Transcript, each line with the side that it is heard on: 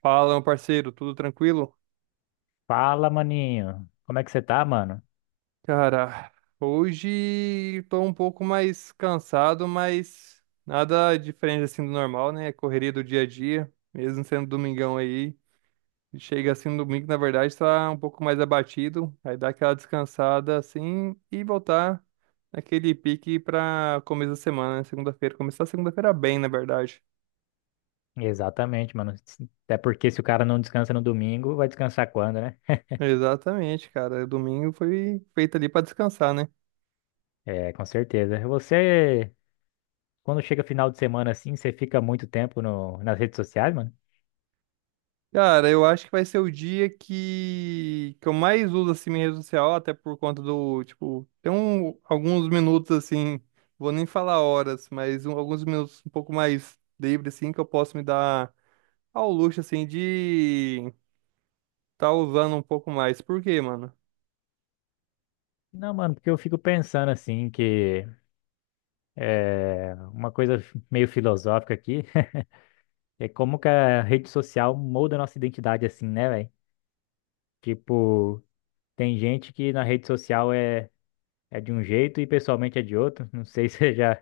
right: Fala, meu parceiro, tudo tranquilo?
left: Fala, maninho. Como é que você tá, mano?
right: Cara, hoje tô um pouco mais cansado, mas nada diferente assim do normal, né? Correria do dia a dia, mesmo sendo domingão aí. Chega assim no domingo, na verdade, tá um pouco mais abatido. Aí dá aquela descansada assim e voltar naquele pique pra começo da semana, né? Segunda-feira. Começar a segunda-feira bem, na verdade.
left: Exatamente, mano. Até porque se o cara não descansa no domingo, vai descansar quando, né?
right: Exatamente, cara. Domingo foi feito ali pra descansar, né?
left: É, com certeza. Você, quando chega final de semana assim, você fica muito tempo no, nas redes sociais, mano?
right: Cara, eu acho que vai ser o dia que eu mais uso assim minha rede social, até por conta do, tipo, tem alguns minutos assim, vou nem falar horas, mas alguns minutos um pouco mais livre assim que eu posso me dar ao luxo assim de tá usando um pouco mais. Por quê, mano?
left: Não, mano, porque eu fico pensando assim que é uma coisa meio filosófica aqui. É como que a rede social molda a nossa identidade assim, né, velho? Tipo, tem gente que na rede social é de um jeito e pessoalmente é de outro. Não sei se você já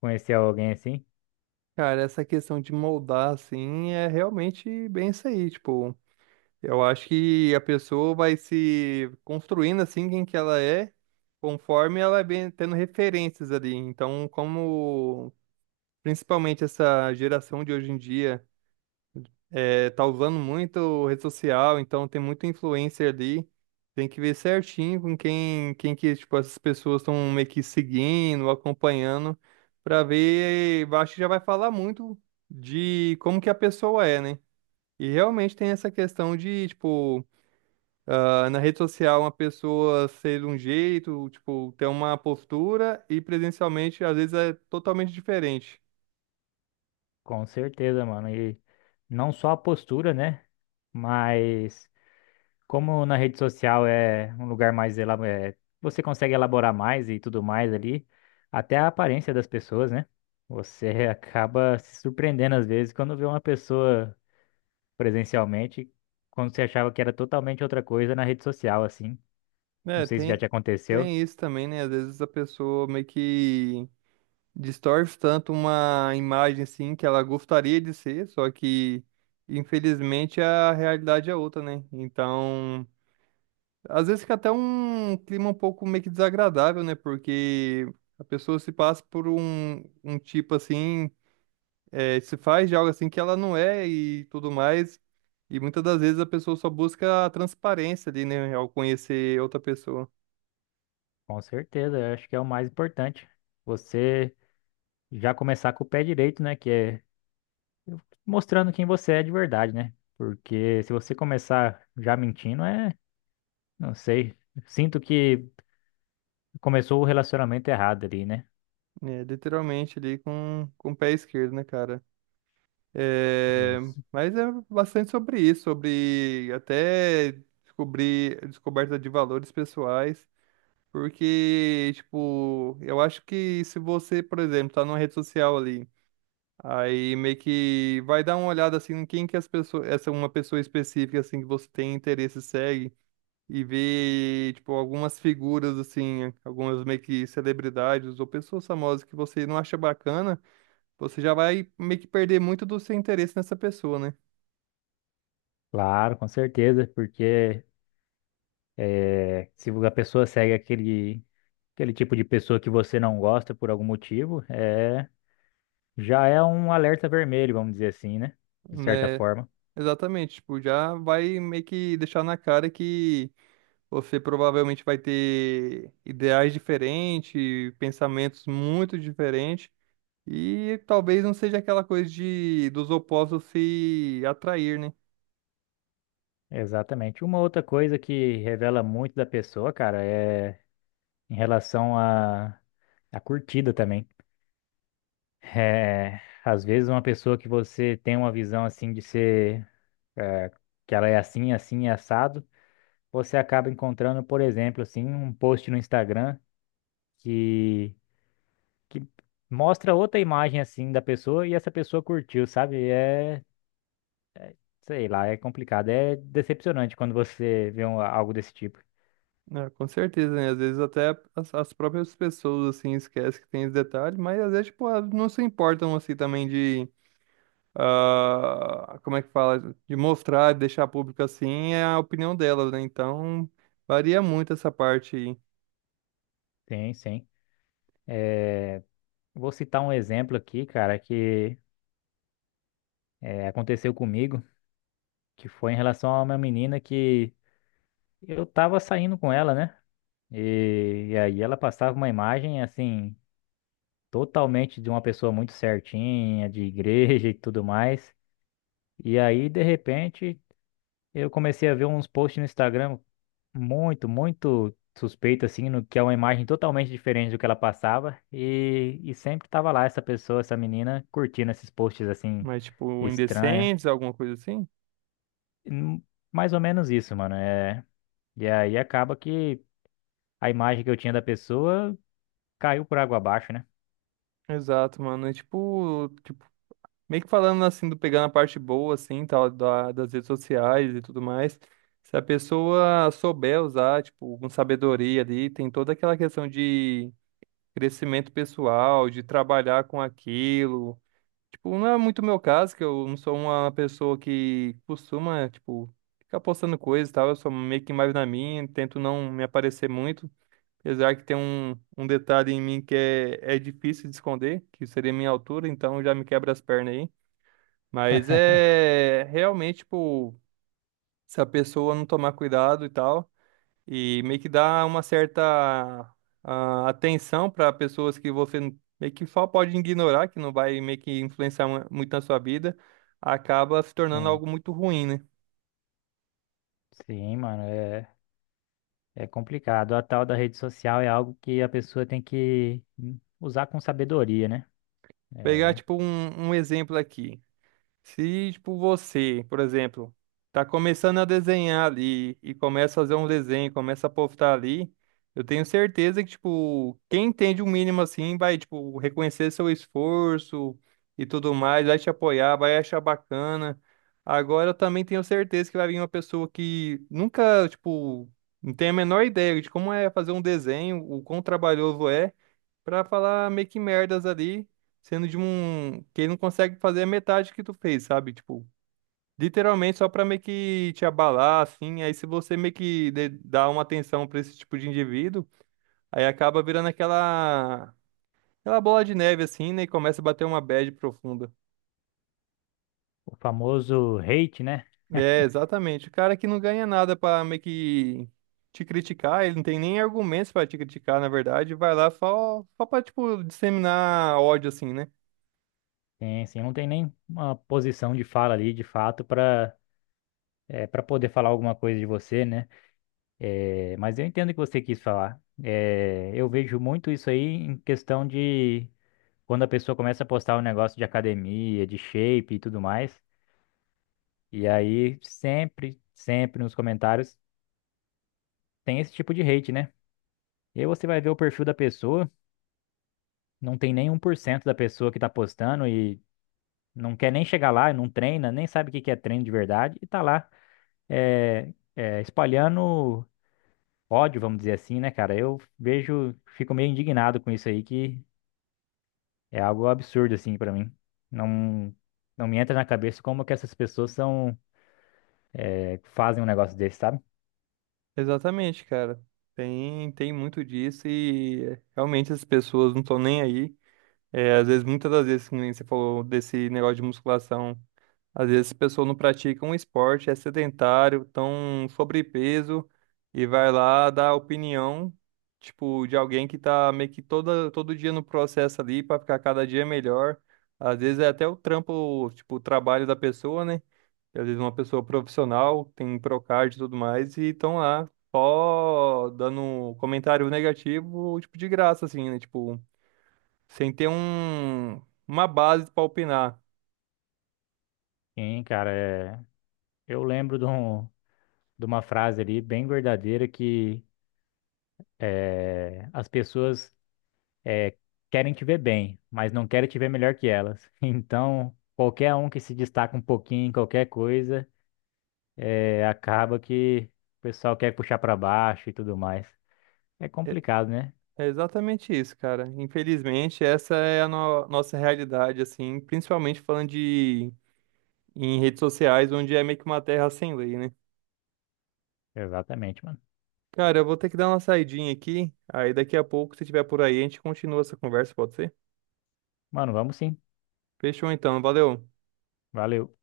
left: conheceu alguém assim.
right: Cara, essa questão de moldar assim é realmente bem isso aí, tipo, eu acho que a pessoa vai se construindo assim quem que ela é, conforme ela vem tendo referências ali. Então, como principalmente essa geração de hoje em dia tá usando muito rede social, então tem muito influencer ali, tem que ver certinho com quem que tipo, essas pessoas estão meio que seguindo, acompanhando, para ver, eu acho que já vai falar muito de como que a pessoa é, né? E realmente tem essa questão de, tipo, ah, na rede social, uma pessoa ser de um jeito, tipo, ter uma postura e presencialmente, às vezes, é totalmente diferente.
left: Com certeza, mano. E não só a postura, né? Mas como na rede social é um lugar mais você consegue elaborar mais e tudo mais ali, até a aparência das pessoas, né? Você acaba se surpreendendo às vezes quando vê uma pessoa presencialmente, quando você achava que era totalmente outra coisa na rede social, assim. Não
right: Né,
left: sei se já te aconteceu.
right: tem isso também, né? Às vezes a pessoa meio que distorce tanto uma imagem, assim, que ela gostaria de ser, só que, infelizmente, a realidade é outra, né? Então, às vezes fica até um clima um pouco meio que desagradável, né? Porque a pessoa se passa por um tipo, assim, é, se faz de algo assim que ela não é e tudo mais. E muitas das vezes a pessoa só busca a transparência ali, né, ao conhecer outra pessoa.
left: Com certeza, eu acho que é o mais importante. Você já começar com o pé direito, né? Que é mostrando quem você é de verdade, né? Porque se você começar já mentindo, não sei. Sinto que começou o relacionamento errado ali, né?
right: É, literalmente ali com o pé esquerdo, né, cara? É,
left: Isso.
right: mas é bastante sobre isso, sobre até descobrir descoberta de valores pessoais. Porque, tipo, eu acho que se você, por exemplo, tá numa rede social ali. Aí meio que vai dar uma olhada assim em quem que as pessoas, essa uma pessoa específica assim que você tem interesse segue e ver tipo algumas figuras assim, algumas meio que celebridades ou pessoas famosas que você não acha bacana, você já vai meio que perder muito do seu interesse nessa pessoa, né?
left: Claro, com certeza, porque se a pessoa segue aquele tipo de pessoa que você não gosta por algum motivo, já é um alerta vermelho, vamos dizer assim, né? De certa
right: Né?
left: forma.
right: Exatamente, tipo, já vai meio que deixar na cara que você provavelmente vai ter ideais diferentes, pensamentos muito diferentes. E talvez não seja aquela coisa de dos opostos se atrair, né?
left: Exatamente. Uma outra coisa que revela muito da pessoa, cara, é em relação à curtida também. É, às vezes uma pessoa que você tem uma visão assim de ser é, que ela é assim, assim, é assado, você acaba encontrando, por exemplo, assim, um post no Instagram que, que mostra outra imagem assim da pessoa e essa pessoa curtiu, sabe? É, sei lá, é complicado, é decepcionante quando você vê algo desse tipo.
right: É, com certeza, né? Às vezes até as próprias pessoas, assim, esquecem que tem esse detalhe, mas às vezes, tipo, elas não se importam, assim, também de... Ah, como é que fala? De mostrar, de deixar público, assim, é a opinião delas, né? Então, varia muito essa parte aí.
left: Sim, sim. Vou citar um exemplo aqui, cara, que aconteceu comigo, que foi em relação a uma menina que eu tava saindo com ela, né? E aí ela passava uma imagem, assim, totalmente de uma pessoa muito certinha, de igreja e tudo mais. E aí, de repente, eu comecei a ver uns posts no Instagram muito, muito suspeito, assim, no que é uma imagem totalmente diferente do que ela passava. E sempre tava lá essa pessoa, essa menina, curtindo esses posts, assim,
right: Mas, tipo,
left: estranhos.
right: indecentes, alguma coisa assim?
left: Hum. Mais ou menos isso, mano. E aí acaba que a imagem que eu tinha da pessoa caiu por água abaixo, né?
right: Exato, mano. É tipo, meio que falando assim, do pegando a parte boa, assim, tal, das redes sociais e tudo mais. Se a pessoa souber usar, tipo, com sabedoria ali, tem toda aquela questão de crescimento pessoal, de trabalhar com aquilo. Tipo, não é muito meu caso, que eu não sou uma pessoa que costuma, tipo, ficar postando coisas e tal. Eu sou meio que mais na minha, tento não me aparecer muito. Apesar que tem um detalhe em mim que é difícil de esconder, que seria a minha altura, então já me quebra as pernas aí. Mas é realmente, tipo, se a pessoa não tomar cuidado e tal, e meio que dá uma certa ah, atenção para pessoas que meio que só pode ignorar, que não vai meio que influenciar muito na sua vida, acaba se tornando
left: Tem
right: algo muito ruim, né?
left: sim, mano, é, complicado. A tal da rede social é algo que a pessoa tem que usar com sabedoria, né?
right: Pegar,
left: É,
right: tipo, um exemplo aqui. Se, tipo, você, por exemplo, tá começando a desenhar ali e começa a fazer um desenho, começa a postar ali, eu tenho certeza que, tipo, quem entende o mínimo assim vai, tipo, reconhecer seu esforço e tudo mais, vai te apoiar, vai achar bacana. Agora eu também tenho certeza que vai vir uma pessoa que nunca, tipo, não tem a menor ideia de como é fazer um desenho, o quão trabalhoso é pra falar meio que merdas ali, sendo de um que ele não consegue fazer a metade que tu fez, sabe? Tipo, literalmente só pra meio que te abalar, assim. Aí se você meio que dá uma atenção pra esse tipo de indivíduo, aí acaba virando aquela bola de neve assim, né? E começa a bater uma bad profunda.
left: o famoso hate, né?
right: É, exatamente. O cara que não ganha nada pra meio que te criticar, ele não tem nem argumentos pra te criticar, na verdade, vai lá só pra, tipo, disseminar ódio, assim, né?
left: Sim, sim, não tem nem uma posição de fala ali, de fato, para poder falar alguma coisa de você, né? É, mas eu entendo o que você quis falar. É, eu vejo muito isso aí em questão de quando a pessoa começa a postar um negócio de academia, de shape e tudo mais, e aí sempre, sempre nos comentários tem esse tipo de hate, né? E aí você vai ver o perfil da pessoa, não tem nem 1% da pessoa que tá postando e não quer nem chegar lá, não treina, nem sabe o que que é treino de verdade e tá lá espalhando ódio, vamos dizer assim, né, cara? Eu vejo, fico meio indignado com isso aí, que é algo absurdo, assim, pra mim. Não, não me entra na cabeça como que essas pessoas são fazem um negócio desse, sabe?
right: Exatamente, cara. Tem muito disso e realmente as pessoas não estão nem aí. É, às vezes, muitas das vezes, que nem você falou desse negócio de musculação, às vezes as pessoas não praticam um esporte, é sedentário, estão sobrepeso e vai lá dar opinião, tipo, de alguém que tá meio que todo dia no processo ali para ficar cada dia melhor. Às vezes é até o trampo, tipo, o trabalho da pessoa, né? E às vezes uma pessoa profissional, tem um Procard e tudo mais, e estão lá só dando um comentário negativo, tipo, de graça, assim, né? Tipo, sem ter uma base para opinar.
left: Sim, cara, eu lembro de uma frase ali bem verdadeira que as pessoas é, querem te ver bem, mas não querem te ver melhor que elas. Então, qualquer um que se destaca um pouquinho em qualquer coisa, acaba que o pessoal quer puxar pra baixo e tudo mais. É
right: É,
left: complicado, né?
right: é exatamente isso, cara. Infelizmente, essa é a nossa realidade, assim, principalmente falando de em redes sociais, onde é meio que uma terra sem lei, né?
left: Exatamente, mano.
right: Cara, eu vou ter que dar uma saidinha aqui, aí daqui a pouco, se tiver por aí, a gente continua essa conversa, pode ser?
left: Mano, vamos sim.
right: Fechou então, valeu.
left: Valeu.